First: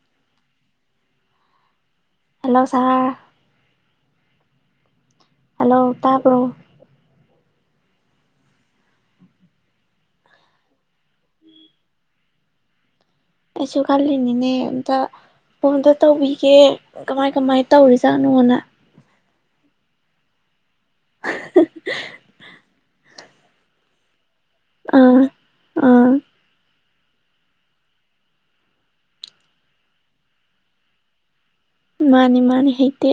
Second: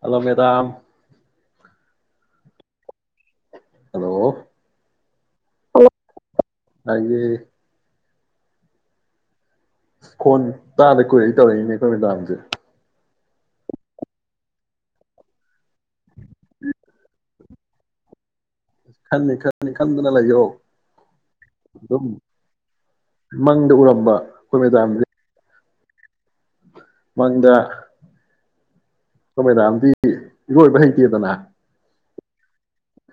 hello madam hello sir hello hello ꯇꯥꯕ꯭ꯔꯣ ꯑꯩꯁꯦ ꯈꯣꯟ ꯇꯥꯗ ꯀꯨꯏꯔꯛꯏ ꯇꯧꯔꯛꯏꯅꯦ ꯑꯩꯈꯣꯏ ꯃꯦꯗꯥꯝꯁꯦ ꯑꯩꯁꯨ ꯈꯜꯂꯤꯅꯤꯅꯦ ꯑꯝꯇ ꯐꯣꯟꯗ ꯇꯧꯕꯤꯒꯦ ꯀꯃꯥꯏ ꯀꯃꯥꯏ ꯇꯧꯔꯤꯖꯥꯠꯅꯣꯅ ꯈꯟꯅꯤ ꯈꯟꯅꯤ ꯈꯟꯗꯅ ꯂꯩꯌꯦꯣ ꯑꯗꯨꯗꯝ ꯃꯪꯗ ꯎꯔꯝꯕ ꯈꯃꯤ ꯇ ꯑꯥ ꯑꯥ ꯃꯪꯗ ꯑꯩꯣꯏ ꯃꯦꯗꯥꯝꯗꯤ ꯏꯔꯣꯏꯕ ꯍꯩꯇꯦꯗꯅ ꯃꯥꯅꯤ ꯃꯥꯅꯤ ꯍꯩꯛꯇ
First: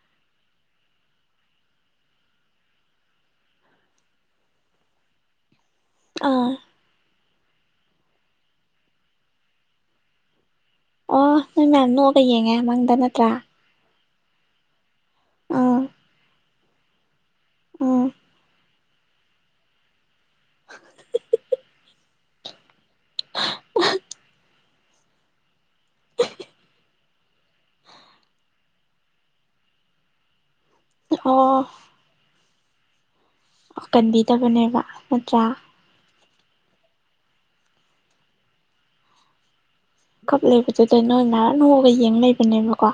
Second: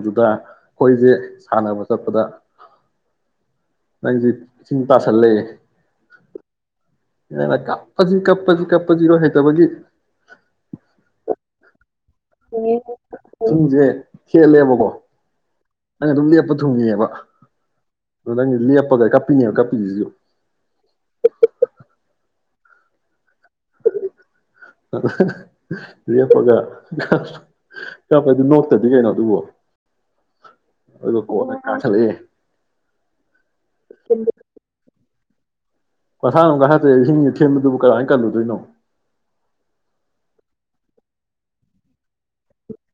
ꯑꯗꯨꯗ ꯑꯩꯈꯣꯏꯁꯦ ꯁꯥꯟꯅꯕ ꯆꯠꯄꯗ ꯅꯪꯁ ꯏꯁꯤꯡ ꯇꯥꯁꯜꯂꯛꯦ ꯑꯥ ꯌꯥꯅ ꯀꯞꯄꯁꯤ ꯀꯞꯄꯁꯤ ꯀꯞꯄꯖꯤ ꯏꯔꯣ ꯍ ꯇꯕꯒꯤ ꯑꯣ ꯌꯦꯡꯉꯦ ꯃꯪꯗ ꯅꯠꯇ꯭ꯔꯥ ꯍꯦꯜꯂꯦꯕꯀꯣ ꯑꯥ ꯑ ꯔ ꯊꯨꯡꯉꯦꯕ ꯎꯝ ꯅꯗꯪ ꯏ ꯀꯄꯤꯅꯤ ꯀꯞꯄꯤꯁꯤꯣ [inaudible] ꯂꯦꯞꯄꯒ ꯀꯥꯞꯄꯗꯤ ꯅꯣꯛꯇꯗꯤ ꯀꯩꯅꯣ ꯑꯗꯨꯕꯣ ꯑꯗꯨ ꯀꯣ ꯑꯣ ꯀꯟꯕꯤꯗꯕꯅꯦꯕ ꯅꯠꯇ꯭ꯔꯥ ꯀꯁꯥ ꯅꯨꯡꯒ ꯍꯇꯦ ꯍꯤꯡꯉ ꯊꯤꯟꯕꯗꯨꯕꯨ ꯀꯃꯥꯏꯅ ꯀꯜꯂꯨꯗꯣꯏꯅꯣ ꯀꯞ ꯂꯩꯕꯗꯨꯗ ꯅꯣꯏ ꯉꯍꯥꯟ ꯅꯣꯛꯑꯒ ꯌꯦꯡ ꯂꯩꯕ ꯑꯗꯨꯅꯦꯕꯀꯣ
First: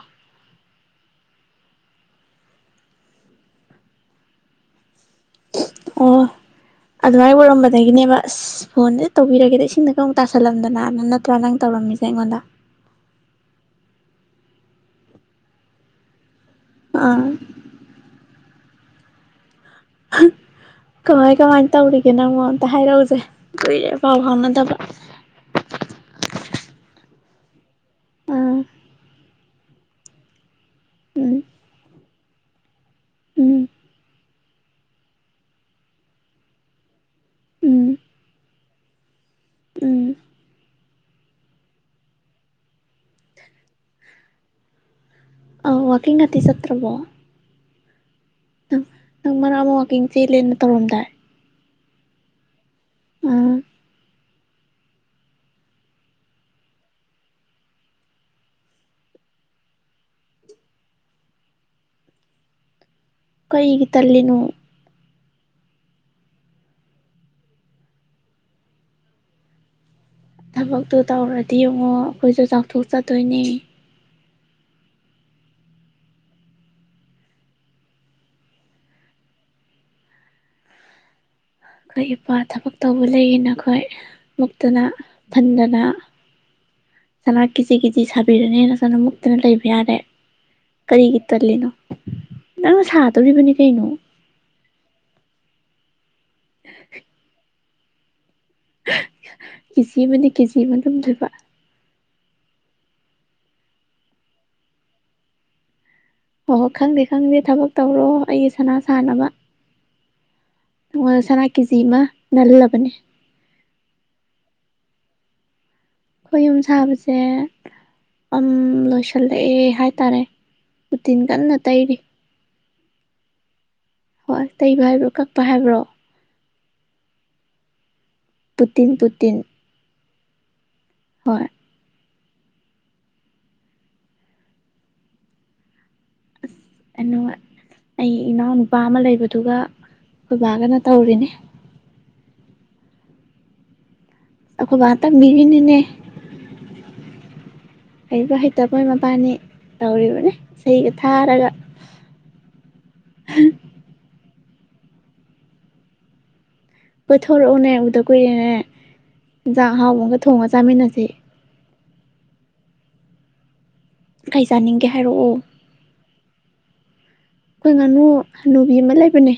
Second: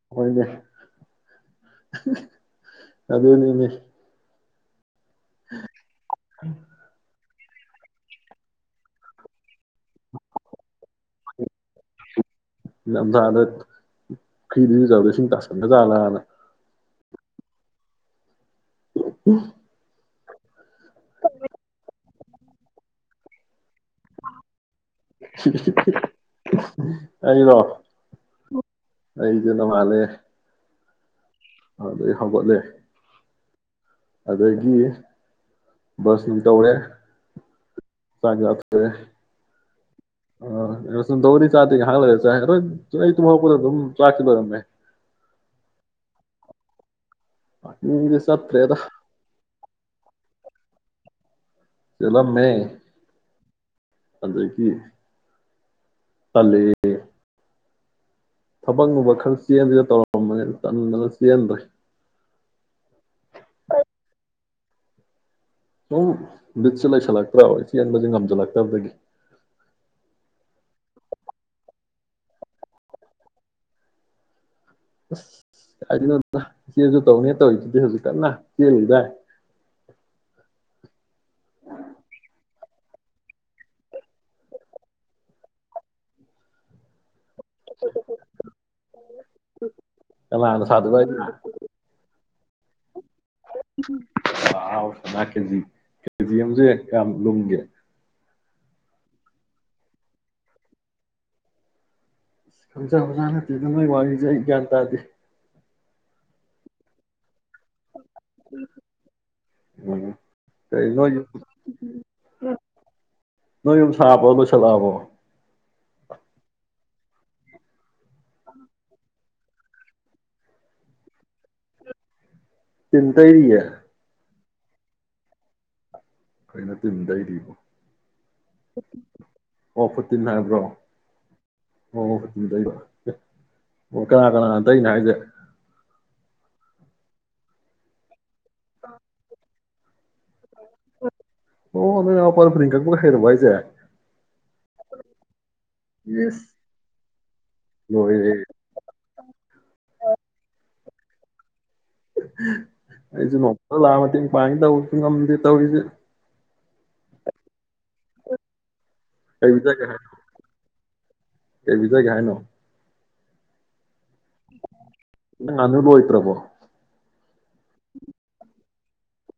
ꯑꯗꯅꯤꯅꯦ ꯑꯣ [unintelligible] ꯑꯣꯏꯔꯝꯕꯗꯒꯤꯅꯦꯕ ꯑꯁ ꯐꯣꯟꯖꯦ ꯇꯧꯕꯤꯔꯒꯦꯗ ꯏꯁꯤꯡꯗꯒ ꯑꯃꯨꯛ ꯇꯥꯁꯜꯂꯝꯗꯅ ꯅꯠꯇ꯭ꯔꯥ ꯅꯪ ꯇꯧꯔꯝꯃꯤꯖꯦ ꯑꯩꯉꯣꯟꯗ ꯐꯔ꯭ꯤ ꯗ ꯏꯔꯨꯖꯕꯗꯥ ꯏꯁꯤꯡ ꯇꯥꯁꯟꯒꯖꯥꯂꯥꯅ ꯑꯥ [unintelligible] ꯀꯃꯥꯏ ꯀꯃꯥꯏ ꯇꯧꯔꯤꯒꯦ ꯅꯪꯃꯣ ꯑꯃꯇ ꯍꯥꯏꯔꯛꯎꯖꯦ ꯀꯨꯏꯔꯦ ꯄꯥꯎ ꯐꯥꯎꯅꯗꯕ ꯑꯩꯔꯣ ꯑꯥ [unintelligible] ꯑꯩꯗꯤ ꯅꯣꯡꯉꯥꯜꯂꯦ ꯎꯝ ꯑꯗꯩ ꯍꯧꯒꯠꯂꯦ ꯎꯝ ꯑꯗꯒꯤ ꯕꯁ ꯅꯨꯡ ꯇꯧꯔꯦ ꯎꯝ ꯆꯥꯛ ꯆꯥꯊꯣꯛꯑꯦ ꯎꯝ ꯑ [unintelligible] ꯇꯧꯕꯗꯤ ꯆꯥꯗꯦ ꯉꯥꯏꯍꯥꯛ ꯂꯩꯔ ꯆꯥꯏ ꯑꯗꯣ ꯑꯩ ꯇꯨꯝꯍꯧꯔꯛꯄꯗ ꯑꯗꯨꯝ ꯆꯥꯛꯇꯤ ꯂꯣꯏꯔꯝꯃꯦ ꯑ ꯋꯥꯀꯤꯡ ꯀꯇꯤ ꯆꯠꯇꯔ꯭ꯕꯣ ꯋꯥꯀꯤꯡ ꯒꯤꯗꯥ ꯆꯠ ꯆꯠꯇ꯭ꯔꯦꯗ ꯀꯤꯡ ꯆꯦꯜꯂꯦꯅ ꯇꯧꯔꯝꯗꯥꯏ ꯆꯦꯜꯂꯝꯃꯦ ꯑꯥ ꯑꯗꯒꯤ ꯇꯜꯂꯦ ꯊꯕꯛ ꯅꯨꯡꯕꯛ ꯈꯔ ꯆꯦꯟꯖꯦꯅ ꯇꯧꯔꯝꯕꯅꯤ ꯇꯟꯗꯅ ꯆꯦꯟꯗ꯭ꯔꯦ ꯀꯔꯤꯒꯤ ꯇꯜꯂꯤꯅꯣ ꯁꯨꯝ ꯕꯤꯠꯁꯦ ꯂꯩꯁꯜꯂꯛꯇ꯭ꯔꯥꯕ ꯆꯦꯟꯕꯖꯦ ꯉꯝꯖꯜꯂꯛꯇꯕꯗꯒꯤ ꯊꯕꯛꯇꯨ ꯇꯧꯔꯗꯤ ꯌꯦꯡꯉꯣ ꯑꯈꯣꯏꯁꯨ ꯆꯥꯎꯊꯣꯛꯆꯗꯣꯏꯅꯦ ꯑꯁ ꯀꯥꯏꯗꯩꯅꯣꯗ ꯏꯆꯦꯟꯖꯨ ꯇꯧꯅꯦ ꯇꯧꯔꯤꯗꯨꯗꯤ ꯍꯧꯖꯤꯛ ꯀꯟꯅ ꯆꯦꯜꯂꯤꯗꯥꯏ ꯑꯈꯣꯏ ꯏꯄꯥ ꯊꯕꯛ ꯇꯧꯕ ꯂꯩꯑꯅ ꯑꯈꯣꯏ ꯃꯨꯛꯇꯅ ꯐꯟꯗꯅ ꯁꯅꯥ ꯀꯤꯖꯤ ꯀꯤꯖꯤ ꯁꯥꯕꯤꯔꯅꯦ ꯅ ꯁꯣꯝꯗ ꯃꯨꯛꯇꯅ ꯂꯩꯕ ꯌꯥꯔꯦ ꯀꯅꯥꯅ ꯁꯥꯗꯣꯏꯕ ꯀꯔꯤꯒꯤ ꯑꯩꯅ ꯇꯜꯂꯤꯅꯣ ꯅꯪ ꯁꯥꯠ [unintelligible] ꯖꯤꯑꯦꯝꯖꯦ ꯀꯌꯥꯝ ꯂꯨꯝꯒꯦ ꯀꯦ ꯖꯤ ꯑꯃꯅꯤ ꯀꯦꯖꯤ ꯑꯃ ꯂꯨꯝꯗꯣꯏꯕ ꯑꯁ ꯈꯪꯖꯕꯖꯥ ꯅꯠꯇꯦꯗ ꯅꯣꯏ ꯋꯥꯔꯤꯖꯦ ꯑꯩ ꯒ꯭ꯌꯥꯟ ꯇꯥꯗꯦ ꯍꯣ ꯍꯣ ꯈꯪꯗꯦ ꯈꯪꯗꯦ ꯊꯕꯛ ꯇꯧꯔꯣ ꯑꯩꯒꯤ ꯁꯅꯥ ꯁꯥꯅꯕ ꯎꯝ ꯀꯩ ꯅꯣꯏ ꯌꯨ ꯅꯉꯣꯟꯗ ꯁꯅꯥ ꯀꯦꯖꯤ ꯑꯃ ꯅꯜꯂꯕꯅꯦ ꯅꯣꯏ ꯌꯨꯝ ꯁꯥꯕ ꯂꯣꯏꯁꯜꯂꯑꯕꯣ ꯈꯣꯏ ꯌꯨꯝ ꯁꯥꯕꯖꯦ ꯑꯝ ꯂꯣꯏꯁꯜꯂꯛꯑꯦ ꯍꯥꯏ ꯇꯔꯦ ꯎꯇꯤꯟ ꯀꯟꯅ ꯇꯩꯔꯤ ꯇꯤꯟꯇꯩꯔꯤꯌꯦ ꯍꯣꯏ ꯇꯩꯕ ꯍꯥꯏꯕ꯭ꯔꯣ ꯀꯛꯄ ꯍꯥꯏꯕ꯭ꯔꯣ ꯀꯩꯅꯣ ꯇꯤꯟꯇꯩꯔꯤꯕꯣ ꯄꯨ ꯇꯤꯟ ꯄꯨꯇꯤꯟ ꯇꯤꯟ ꯍꯥꯏꯕ꯭ꯔꯣ ꯍꯣꯏ ꯑꯣ ꯑꯗꯨ ꯑꯣ ꯀꯅꯥ ꯀꯅꯥ ꯇꯩꯅꯣ ꯍꯥꯏꯁꯦ ꯑꯁꯣ ꯑꯩ ꯏꯅꯥꯎꯅꯨꯄꯥ ꯑꯃ ꯂꯩꯕꯗꯨꯒ ꯑꯩꯈꯣꯏꯕꯥꯒꯅ ꯇꯧꯔꯤꯅꯦ ꯄꯔ ꯄꯔꯤꯡꯀꯕꯨ ꯍꯩꯔꯔꯕ ꯍꯥꯏꯁꯦ ꯑꯈꯣꯣꯏ ꯑꯇꯥꯛ ꯕꯤꯔꯅꯤ ꯅꯦ ꯏꯁ ꯂꯣꯏꯔꯦꯍꯦ ꯍꯥꯏꯔꯤꯕ ꯍꯥꯏ ꯇꯄꯣ ꯏꯃ ꯄꯥꯅꯤ ꯇꯧꯔꯤ ꯃꯅꯦ ꯑꯩꯒ ꯊꯥꯔꯒ ꯃꯄ ꯂꯥꯃꯇ ꯄ ꯇꯧꯁꯨ ꯉꯝꯗ ꯇꯧꯔꯤꯁꯤ ꯄꯨꯊꯣꯔꯛꯑꯣꯅꯦ ꯎꯗ ꯀꯨꯏꯔꯦꯅꯦ ꯀꯩ ꯌꯦꯟꯖꯥꯛ ꯑꯍꯥꯎ ꯑꯃꯒ ꯊꯣꯡꯉꯒ ꯆꯥꯃꯤꯟꯅꯁꯦ ꯑꯦꯕꯤꯗ ꯈꯥꯏꯅ ꯀꯩ ꯆꯥꯅꯤꯡꯒꯦ ꯍꯥꯏꯔꯛꯑꯣ ꯄ꯭ꯔꯕꯣ ꯀꯈꯣꯏ ꯉꯅꯨ ꯃꯤ ꯑꯃ ꯂꯩꯕꯅꯦ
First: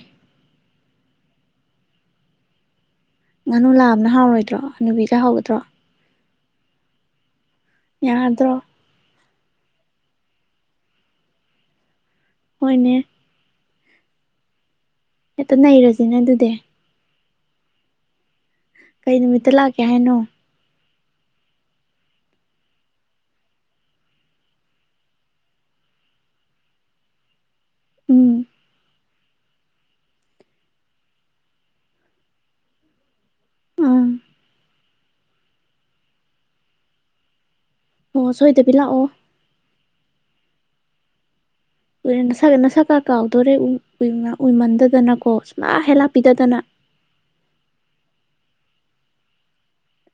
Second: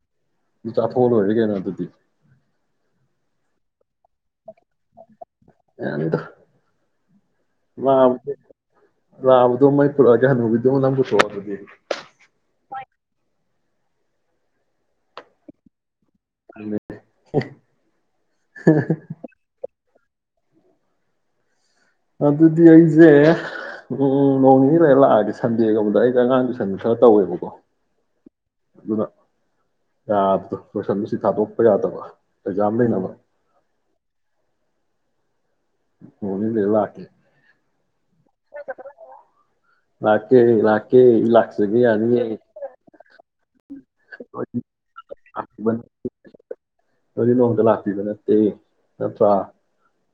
ꯆꯥꯊꯣꯛꯑ ꯂꯣꯏꯔꯒꯦꯅ ꯑꯗꯨꯗꯤ ꯉꯪꯅꯨ ꯂꯥꯕꯅ ꯍꯥꯎꯔꯣꯏꯣ ꯅꯠꯇ꯭ꯔꯣ ꯅꯨꯕꯤꯗ ꯍꯧꯒꯗ꯭ꯔꯣ ꯋꯥ ꯌꯥꯗ꯭ꯔꯣ ꯂꯥꯛꯑꯗꯣ ꯃꯥꯏ ꯄꯨꯨꯔꯛꯑꯒ ꯅꯨꯕꯤꯗꯨ ꯅꯪ ꯄꯨꯊꯣꯑ ꯑꯗꯨꯗꯤ ꯍꯣꯏꯅꯦ ꯍꯣ ꯅꯔꯖ ꯁꯤꯅ ꯑꯗꯨꯗꯤ [unintelligible] ꯀꯩ ꯅꯨꯃꯤꯠꯇ ꯂꯥꯛ ꯌꯥꯍꯅꯣ ꯑꯗꯨꯗꯤ ꯑꯩꯁꯦ ꯎꯝ ꯅꯣꯡ ꯅꯤꯅꯤꯗ ꯂꯥꯛꯑꯒꯦ ꯁꯟꯗꯦꯒꯨꯝꯕꯗ ꯑꯩꯗ ꯑꯉꯥꯡ ꯇꯨꯏꯁꯟꯗ ꯈꯔ ꯇꯧꯋꯦꯕꯀꯣ ꯎꯝ ꯑꯗꯨꯅ ꯌꯥꯕꯗꯣ ꯂꯣꯏꯁꯟꯁꯤ ꯊꯥꯗꯣꯛꯄ ꯌꯥꯗꯕ ꯑꯦꯛꯖꯥꯝ ꯂꯩꯅꯕ ꯑꯥ ꯍꯅꯤ ꯂꯩ ꯂ ꯍꯥꯇꯦ ꯑꯣ ꯁꯣꯏꯗꯕꯤ ꯂꯥꯛꯑꯣ ꯦ ꯏꯀꯦ ꯏ ꯂꯥꯛ ꯎꯔꯦ ꯅꯁꯥ ꯅꯁꯥ ꯀꯥ ꯀꯥꯎꯗꯣꯔꯦ ꯎ ꯎꯏꯃꯟꯗꯗꯅꯀꯣ ꯁꯨꯃ ꯍꯦꯂꯥꯛꯄꯤꯗꯗꯅ ꯑꯄ꯭ꯔꯥ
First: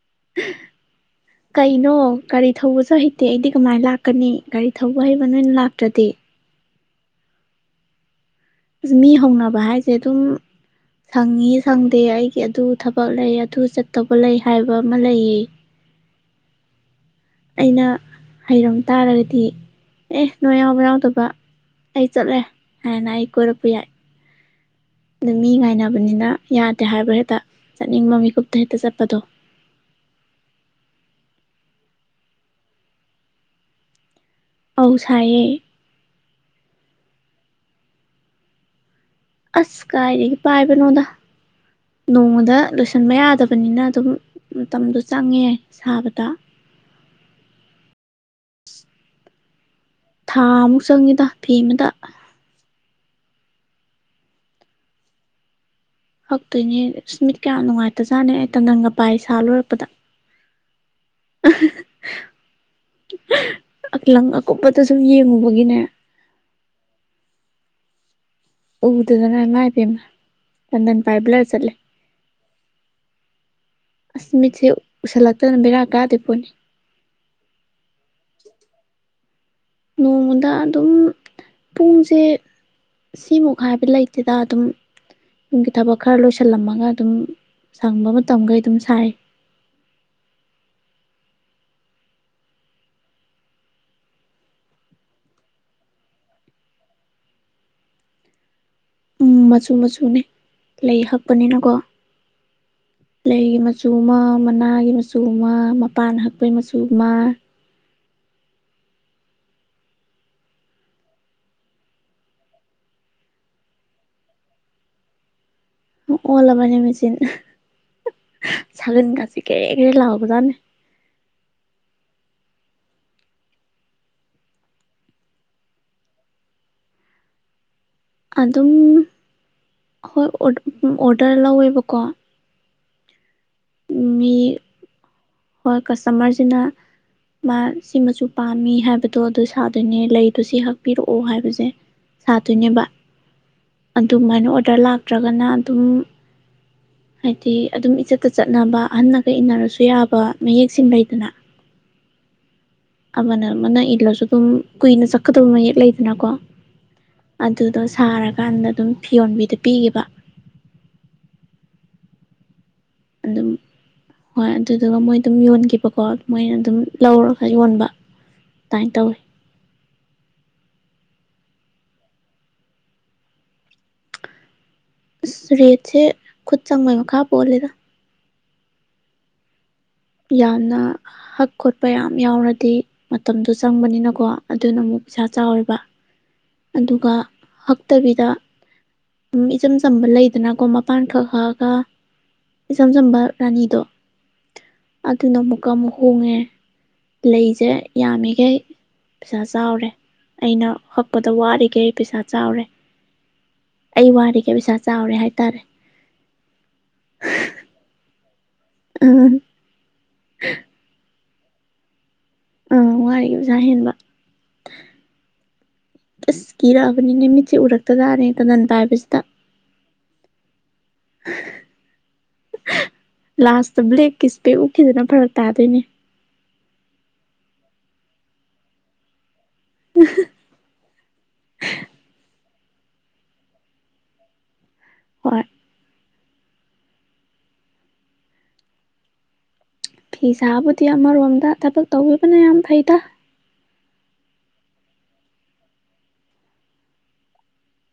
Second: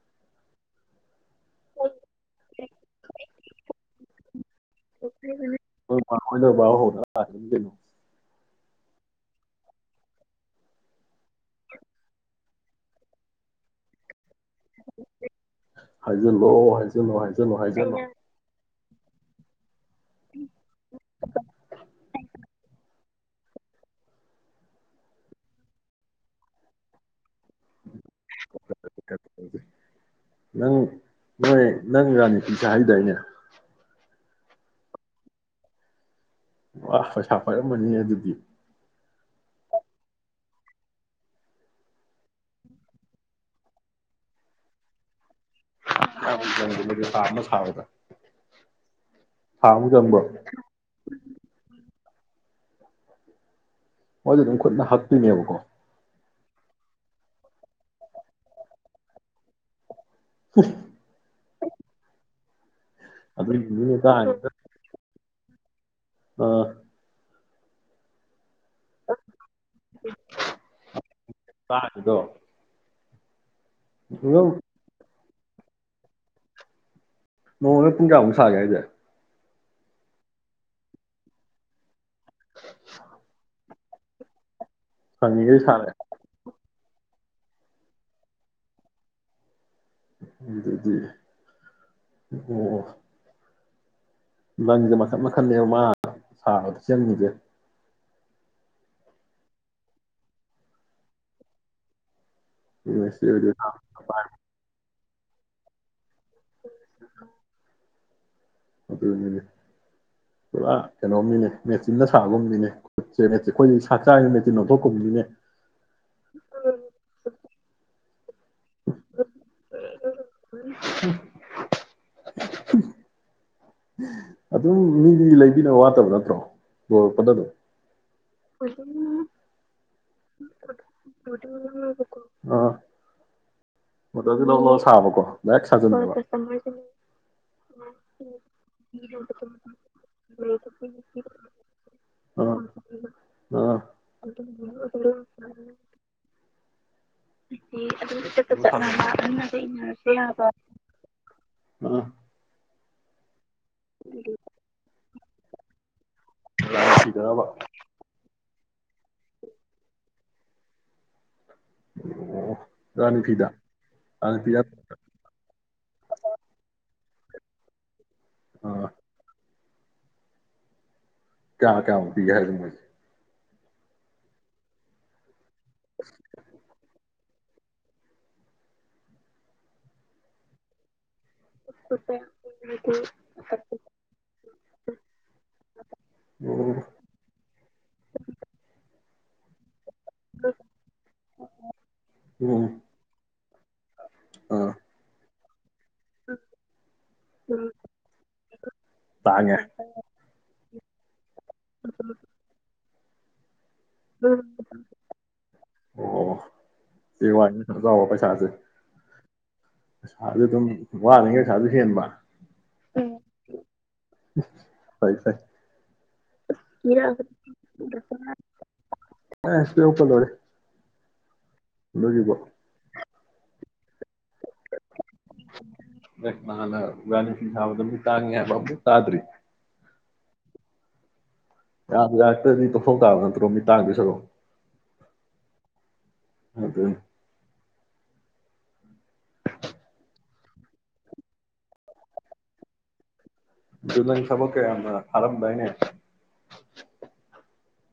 [unintelligible] ꯀꯩꯅꯣ ꯒꯥꯔꯤ ꯊꯧꯕꯁꯨ ꯍꯩꯇꯦ ꯑꯩꯗꯤ ꯀꯃꯥꯏꯅ ꯂꯥꯛꯀꯅꯤ ꯒꯥꯔꯤ ꯊꯧꯕ ꯍꯩꯕ ꯅꯣꯏꯅ ꯂꯥꯛꯇ꯭ꯔꯗꯤ ꯗꯅꯣ ꯃꯤ ꯍꯧꯅꯕ ꯍꯥꯏꯁꯦ ꯑꯗꯨꯝ ꯁꯪꯉꯤ ꯁꯪꯗꯦ ꯑꯩꯒꯤ ꯑꯗꯨ ꯊꯕꯛ ꯂꯩ ꯑꯗꯨ ꯆꯠꯇꯕ ꯂꯩ ꯍꯥꯏꯕ ꯑꯃ ꯂꯩꯌꯦ ꯍꯥꯏꯖꯤ ꯂꯣ ꯍꯥꯏ ꯅꯨꯡꯉ ꯍꯥꯏꯖ ꯅꯨꯡꯉ ꯑꯩꯅ ꯍꯥꯏꯖ ꯍꯩꯔꯝ ꯇꯥꯔꯒꯗꯤ ꯑꯦ ꯅꯣꯏ ꯌꯥꯎꯕ ꯌꯥꯎꯗꯕ ꯑꯩ ꯆꯠꯂꯦ ꯍꯥꯏꯅ ꯑꯩ ꯀꯣꯏꯔꯛꯄ ꯌꯥꯏ ꯑꯗ ꯃꯤ ꯉꯥꯏꯅꯕꯅꯤꯅ ꯌꯥꯗꯦ ꯍꯥꯏꯕ ꯍꯦꯛꯇ ꯆꯠꯅꯤꯡꯕ ꯃꯤꯀꯨꯞꯇ ꯍꯦꯛꯇ ꯆꯠꯄꯗꯣ ꯅꯪ ꯅꯣꯏ ꯅꯪ ꯔꯥꯅꯤꯄꯤꯤꯤꯁꯦ ꯍꯥꯏꯗꯏꯅꯦ ꯑꯧ ꯁꯥꯏꯌꯦ ꯋꯥ ꯄꯩꯁꯥ ꯄꯥꯏꯔꯝꯃꯅꯤ ꯑꯗꯨꯗꯤ ꯑꯁ ꯀꯥꯏꯗꯒꯤ ꯄꯥꯏꯕꯅꯣꯗ ꯅꯣꯡꯃꯗ ꯂꯣꯏꯁꯟꯕ ꯌꯥꯗꯕꯅꯤꯅ ꯑꯗꯨꯝ ꯃꯇꯝꯗꯣ ꯆꯪꯉꯦ ꯁꯥꯕꯗ ꯐꯥꯃꯁ ꯍꯥꯏꯗ ꯊꯥ ꯑꯃꯨꯛ ꯆꯪꯉꯤꯗ ꯐꯤ ꯑꯃꯗ [unintelligible] ꯃꯣꯏꯁꯨ ꯑꯗꯨꯝ ꯈꯨꯠꯅ ꯍꯛꯇꯣꯏꯅꯦꯕꯀꯣ ꯍꯛꯇꯣꯏꯅꯦ ꯏꯁꯃꯤꯠ ꯀꯌꯥ ꯅꯨꯡꯉꯥꯏꯇꯖꯥꯠꯅꯤ ꯑꯩ ꯇꯟꯗꯪꯒ ꯄꯥꯏ ꯁꯥ ꯂꯣꯏꯔꯛꯄꯗ ꯍ ꯑꯂꯪ ꯑꯀꯨꯞꯄꯗꯁꯨ ꯌꯦꯡꯉꯨꯕ ꯏꯗꯒꯤꯅꯦ ꯑꯥ ꯎꯗꯨꯗꯅꯃꯥꯏ ꯄꯦꯝ ꯇꯟꯗꯟ ꯄꯥꯏꯕꯂ ꯆꯠꯂꯦ ꯇꯥꯡꯉꯤꯗꯣ ꯑꯗꯨꯝ ꯑꯁꯃꯤꯁꯦ ꯎꯁꯥꯂ ꯐꯅ ꯕꯤꯔꯥ ꯀꯥꯗꯦ ꯄꯣꯅꯤ ꯅꯣꯡꯃꯒ ꯄꯨꯡ ꯀꯌꯥꯃꯨꯛ ꯁꯥꯒꯦ ꯍꯥꯏꯖꯦ ꯅꯣꯡꯃꯗ ꯑꯗꯨꯝ ꯄꯨꯡꯁꯦ ꯁ ꯁꯤꯃ ꯈꯥꯏꯕ ꯂꯩꯇꯦꯗ ꯑꯗꯨꯝ ꯁꯪꯉꯤꯒꯩ ꯌꯨꯡꯒꯤ ꯁꯥꯔꯦ ꯊꯕꯛ ꯈꯔ ꯂꯣꯏꯁꯤꯜꯂꯝꯃꯒ ꯑꯗꯨꯝ ꯁꯪꯕ ꯃꯇꯝꯈꯩ ꯑꯗꯨꯝ ꯁꯥꯏ ꯎꯗꯤ ꯑꯣ ꯅꯪꯁꯦ ꯃꯈꯟ ꯃꯈꯜꯅꯦ ꯃꯥ ꯁꯥꯕꯗ ꯁꯦꯝꯉꯁꯦ ꯎꯝ ꯃꯆꯨ ꯃꯆꯨꯅꯤ ꯂꯩ ꯍꯛꯄꯅꯤꯅꯀꯣ ꯑꯗꯨꯅꯦ ꯆꯦ ꯍꯣꯏꯗ ꯂꯩꯒꯤ ꯃꯆꯨ ꯑꯃ ꯃꯅꯥꯒꯤ ꯃꯆ ꯆꯣꯡꯃꯉꯥ ꯄꯥꯟ ꯍꯛꯄꯩ ꯃꯆꯨ ꯑꯃ ꯑꯗꯨꯅꯤꯅꯦ ꯄꯨꯔꯥ ꯀꯩꯅꯣꯝꯅꯤꯅꯦ ꯃꯦꯆꯤꯟꯅ ꯁꯥꯒꯨꯝꯅꯤꯅꯦꯁ ꯑꯩꯈꯣꯏꯗꯤ ꯆꯥꯛ ꯆꯥꯕ ꯃꯦꯆꯤꯟ ꯂꯧꯊꯣꯛꯀꯨꯝꯅꯤꯅꯦ ꯑꯣꯂꯕꯅꯤ ꯃꯦꯆꯤꯟ ꯆꯂꯤꯟ ꯀꯁꯤ ꯀꯦꯔ ꯀꯦꯔ ꯂꯥꯎꯕꯖꯦ ꯑꯗꯨꯝ ꯃꯤꯗꯤ ꯂꯩꯕꯤꯗꯅꯕ ꯋꯥꯠꯇꯕ ꯅꯠꯇ꯭ꯔꯣ ꯌꯔꯛꯄꯗ ꯑꯗꯨꯝ ꯄꯨ ꯑꯗꯨꯝ ꯍꯣꯏ ꯑꯣꯔꯗꯔ ꯂꯧꯋꯦꯕꯀꯣ ꯃꯗ ꯃꯤ ꯑꯗꯨ ꯂꯧ ꯂ ꯁꯥꯕꯀꯣ ꯗꯥꯏꯔꯦꯛ ꯍꯣꯏ ꯁꯥꯖꯟꯅꯕ ꯀꯁꯇꯃꯔꯁꯤꯅ ꯃꯥ ꯁꯤ ꯃꯆꯨ ꯄꯥꯝꯃꯤ ꯍꯥꯏꯕꯗꯣ ꯑꯗꯨ ꯁꯥꯗꯣꯏꯅꯦ ꯂꯩꯗꯣ ꯁꯤ ꯍꯛꯄꯤꯔꯛꯑꯣ ꯍꯥꯏꯕꯁꯦ ꯑꯥ ꯁꯥꯗꯣꯏꯅꯦꯕ ꯑꯥ ꯑꯗꯨꯃꯥꯏꯅ ꯑꯣꯔꯗꯔ ꯂꯥꯛꯇ꯭ꯔꯒꯅ ꯑꯗꯨꯝ ꯍꯥꯏꯗꯤ ꯑꯗꯨꯝ ꯏꯆꯠꯇ ꯆꯠꯅꯕ ꯑꯍꯟꯅꯒ ꯏꯟꯅꯔꯁꯨ ꯌꯥꯕ ꯃꯌꯦꯛꯁꯤꯡ ꯂꯩꯗꯅ ꯑ ꯑꯅ ꯅ ꯏꯠꯂꯁꯨ ꯑꯗꯨꯝ ꯀꯨꯏꯅ ꯀ ꯑꯗꯨꯩ ꯂꯩꯇ ꯑꯗꯨꯅꯀꯣ ꯔꯥꯅꯤ ꯐꯤꯗꯔꯕ ꯑꯗꯨꯗꯣ ꯁꯥꯔꯒ ꯀꯀꯥꯟꯗ ꯑꯗꯨꯝ ꯐꯤꯌꯣꯟꯕꯤꯗ ꯄꯤꯈꯤꯕ ꯑꯣ ꯔꯥꯅꯤ ꯐꯤꯗ ꯑꯗꯨꯝ ꯔꯥꯅꯤ ꯍꯣꯏ ꯐꯤꯗ ꯑꯗꯨꯗꯨꯒ ꯃꯣꯏ ꯑꯗꯨꯝ ꯌꯣꯟꯈꯤꯕꯀꯣ ꯃꯣꯏꯅ ꯑꯗꯨꯝ ꯂꯧꯔꯒ ꯌꯣꯟꯕ ꯑꯥ ꯇꯥꯏꯅ ꯇꯧꯋꯤ ꯀꯌꯥ ꯀꯌꯥ ꯎ ꯄꯤ ꯍꯥꯏ ꯃꯁ ꯎ ꯔꯦꯠꯁꯦ ꯈꯨꯠ ꯆꯪꯕꯩ ꯃꯈꯥꯞ ꯐꯣꯂꯦꯗ ꯌꯥꯝꯅ ꯍꯛ ꯈꯣꯠꯄ ꯌꯥꯝ ꯌꯥꯎꯔꯗꯤ ꯃꯇꯝꯗꯣ ꯆꯪꯕꯅꯤꯅꯀꯣ ꯑꯗꯨꯅ ꯑꯃꯨꯛ ꯄꯩꯁꯥ ꯆꯥꯎꯋꯦꯕ ꯑꯣ ꯑꯗꯨꯒ ꯍꯛꯇꯕꯤꯗ ꯎꯝꯆ ꯆꯝꯕ ꯂꯩꯗꯅꯀꯣ ꯃꯄꯥꯟ ꯈꯛ ꯈꯛꯑꯒ ꯎꯝ ꯏꯆꯝ ꯆꯝꯕ ꯔꯥꯅꯤꯗꯣ ꯑꯥ [unintelligible] ꯀꯝ ꯍꯣꯡꯉꯦ ꯂꯩꯁꯦ ꯌꯥꯝꯃꯤꯈꯩ ꯄꯩꯁꯥ ꯇꯥꯡꯉꯦ ꯆꯥꯎꯔꯦ ꯑꯩꯅ ꯄꯗ ꯋꯥꯔꯤꯒꯦ ꯑꯩ ꯄꯩꯁꯥ ꯆꯥꯎꯔꯦ ꯋꯥꯔꯤꯈꯩ ꯍꯥꯏꯇꯥꯔꯦ ꯑꯣ ꯁꯤ ꯋꯥ ꯆꯥꯎꯕ ꯄꯩꯁꯥꯁꯦ ꯎꯃ ꯑꯁꯥꯁꯨ ꯑꯗꯨꯝ ꯋꯥꯅꯤꯉ ꯑꯗꯨ ꯍꯕ ꯑꯥ ꯋꯥꯔꯤꯒꯤ ꯑꯣꯖꯥ ꯍꯦꯟꯕ ꯐꯩ ꯐꯩ ꯀꯁ ꯀꯤꯔꯛꯑꯕꯅꯤꯅꯦ ꯃꯤꯠꯁꯦ ꯎꯔꯛꯇꯗꯥꯥꯅꯦ ꯇꯅꯟ ꯄꯥꯏꯕꯁꯤꯗ ꯂꯗꯣꯖꯤꯕꯣ ꯂꯥꯁꯇ ꯕ꯭ꯂꯦꯛꯀꯤ ꯄꯦꯛ ꯎꯞꯈꯤꯗꯅ ꯐꯔꯛ ꯇꯥꯗꯣꯏꯅꯦ ꯅꯂ ꯎꯅꯤ ꯆꯥꯕꯗ ꯇꯥꯉꯤ ꯍꯥꯏꯕ ꯇꯥꯗ꯭ꯔꯤ ꯎ ꯌꯥ ꯌꯥꯔꯛꯇ꯭ꯔꯗꯤ ꯇꯣꯐꯣꯛ ꯇꯥꯕ ꯅꯠꯇ꯭ꯔꯣ ꯃꯤ ꯇꯥꯡꯗ ꯁꯔꯣ ꯍꯣꯏꯣꯏ ꯑꯗꯨ ꯐꯤꯁꯥꯕꯨꯗꯤ ꯑꯃꯔꯣꯝꯗ ꯊꯕꯛ ꯇꯧꯕꯤꯕꯅ ꯌꯥꯝ ꯐꯩꯗ ꯗ ꯁꯕ ꯀꯦ ꯈꯔꯞ ꯏꯅꯦ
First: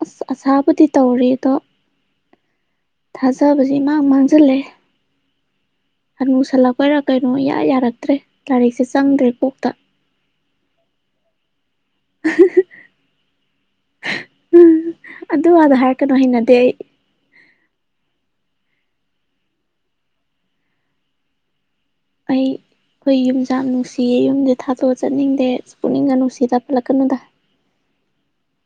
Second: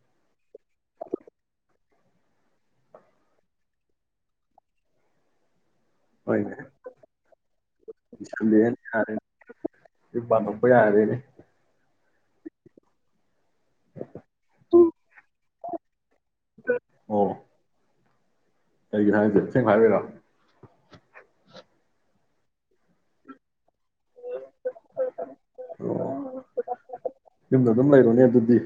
ꯑꯁ ꯑꯁꯥꯕꯨꯗꯤ ꯇꯧꯔꯤꯦ ꯑꯗꯣ ꯊꯥꯖꯕꯁꯤꯦꯃꯥꯡ ꯃꯥꯡꯁꯤꯜꯂꯦ ꯍꯣꯏꯅꯦ ꯍꯃꯨꯁꯜꯂꯛꯄꯔꯥ ꯀꯩꯅꯣ ꯏꯌꯥ ꯌꯥꯔꯛꯇ꯭ꯔꯦ ꯂꯣꯏꯁꯤꯜꯂꯦꯅ ꯂꯥꯏꯔꯤꯛꯁꯦ ꯆꯪꯗ꯭ꯔꯦ ꯀꯣꯛꯇ ꯑꯩ ꯌꯥꯗꯦꯅꯦ [unintelligible] ꯎꯝ ꯑꯗꯨ ꯑꯗ ꯍꯥꯏꯔꯛꯀꯅꯨ ꯍꯩꯅꯗꯤ ꯑꯩ ꯀꯒꯤ ꯁꯥꯡ ꯆ ꯊꯦꯡ ꯍꯥꯏꯥꯏꯔꯔ ꯑꯩ ꯑꯩꯈꯣꯏ ꯌꯨꯝꯆꯥꯛ ꯅꯨꯡꯁꯤ ꯁꯤ ꯌꯨꯝꯁ ꯊꯥꯗꯣꯛꯑ ꯆꯠꯅꯤꯡꯗꯦ ꯑ ꯄꯨꯛꯅꯤꯡ ꯑꯣ ꯉꯥꯅꯨꯁꯤꯗ ꯄꯠꯂꯛꯀꯅꯨꯗ ꯌꯨꯝꯗ ꯑꯗꯨꯝ ꯂꯩꯔꯣꯅꯦ ꯑꯗꯨꯗꯤ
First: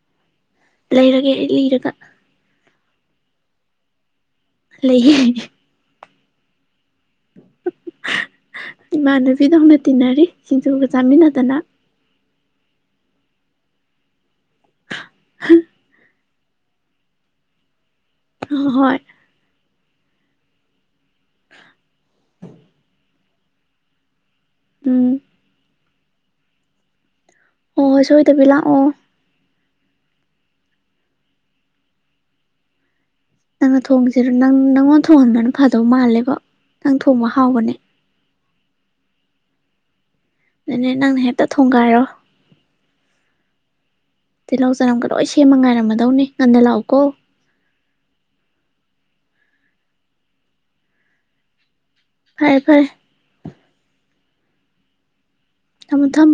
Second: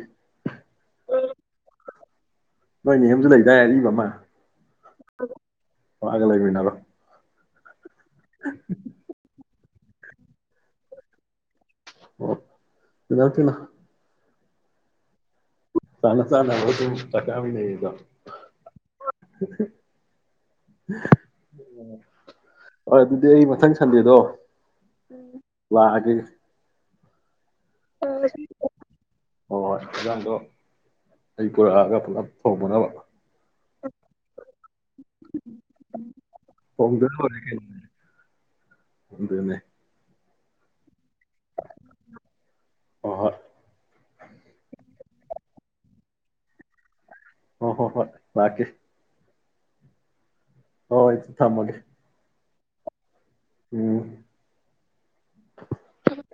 ꯅꯣꯏꯅꯦ ꯑꯦꯝꯁꯨ ꯂꯩꯗꯥꯏ ꯑꯔꯤꯕ ꯑꯃ ꯂꯩꯌꯦ ꯑꯒ ꯂꯩꯕ ꯅꯕꯣ ꯏꯃꯕꯤꯗ ꯍꯅ ꯇꯤꯟꯅꯔꯤ ꯁꯤꯡꯖꯨꯒ ꯆꯥꯃꯤꯟꯅꯗꯅ ꯑꯣ ꯏꯇꯅ [unintelligible] ꯃꯅꯁ ꯅꯣꯏꯗꯨ ꯇꯊꯥꯃꯤ ꯂꯩ ꯏꯗ ꯍꯣꯏ ꯍ ꯑꯗꯨꯗꯤ ꯑꯩ ꯃꯊꯪ ꯁꯟꯗꯦꯗꯣ ꯎꯝ ꯋꯥ ꯎ ꯑꯣ ꯁꯣꯏꯗꯕꯤ ꯂꯥꯛꯑꯣ ꯍꯣꯏ ꯍꯣꯏ ꯍꯖꯥꯡꯗꯣ ꯑꯩ ꯄꯨꯔꯛꯑꯒ ꯄꯨꯂꯞ ꯊꯣꯡꯅꯅꯕ ꯅꯪꯅ ꯊꯣꯡꯁꯤꯔ ꯅꯪ ꯅꯪꯉꯣꯟꯗ ꯊꯣꯡꯍꯟꯕꯅ ꯐꯗꯧ ꯃꯥꯜꯂꯦꯕ ꯅꯪ ꯊꯣꯡꯕ ꯍꯥꯎꯕꯅꯦ ꯑꯗꯅꯦ ꯑꯗꯨꯅꯦ ꯅꯪꯅ ꯍꯦꯛꯇ ꯊꯣꯡꯒꯥꯏꯔꯣ ꯔ ꯇꯅꯣꯁꯅ ꯂꯣꯏ ꯁꯦꯝꯃ ꯉꯥꯏꯔꯝꯃꯗꯧꯅꯦ ꯉꯟꯗ ꯂꯥꯛꯎꯀꯣ ꯍ ꯍꯣ ꯍꯣꯏ ꯀꯤꯦ ꯍꯣꯏ ꯊꯃꯒꯦ ꯐꯔꯦ ꯐꯔꯦ ꯎꯝ ꯃ ꯊꯪ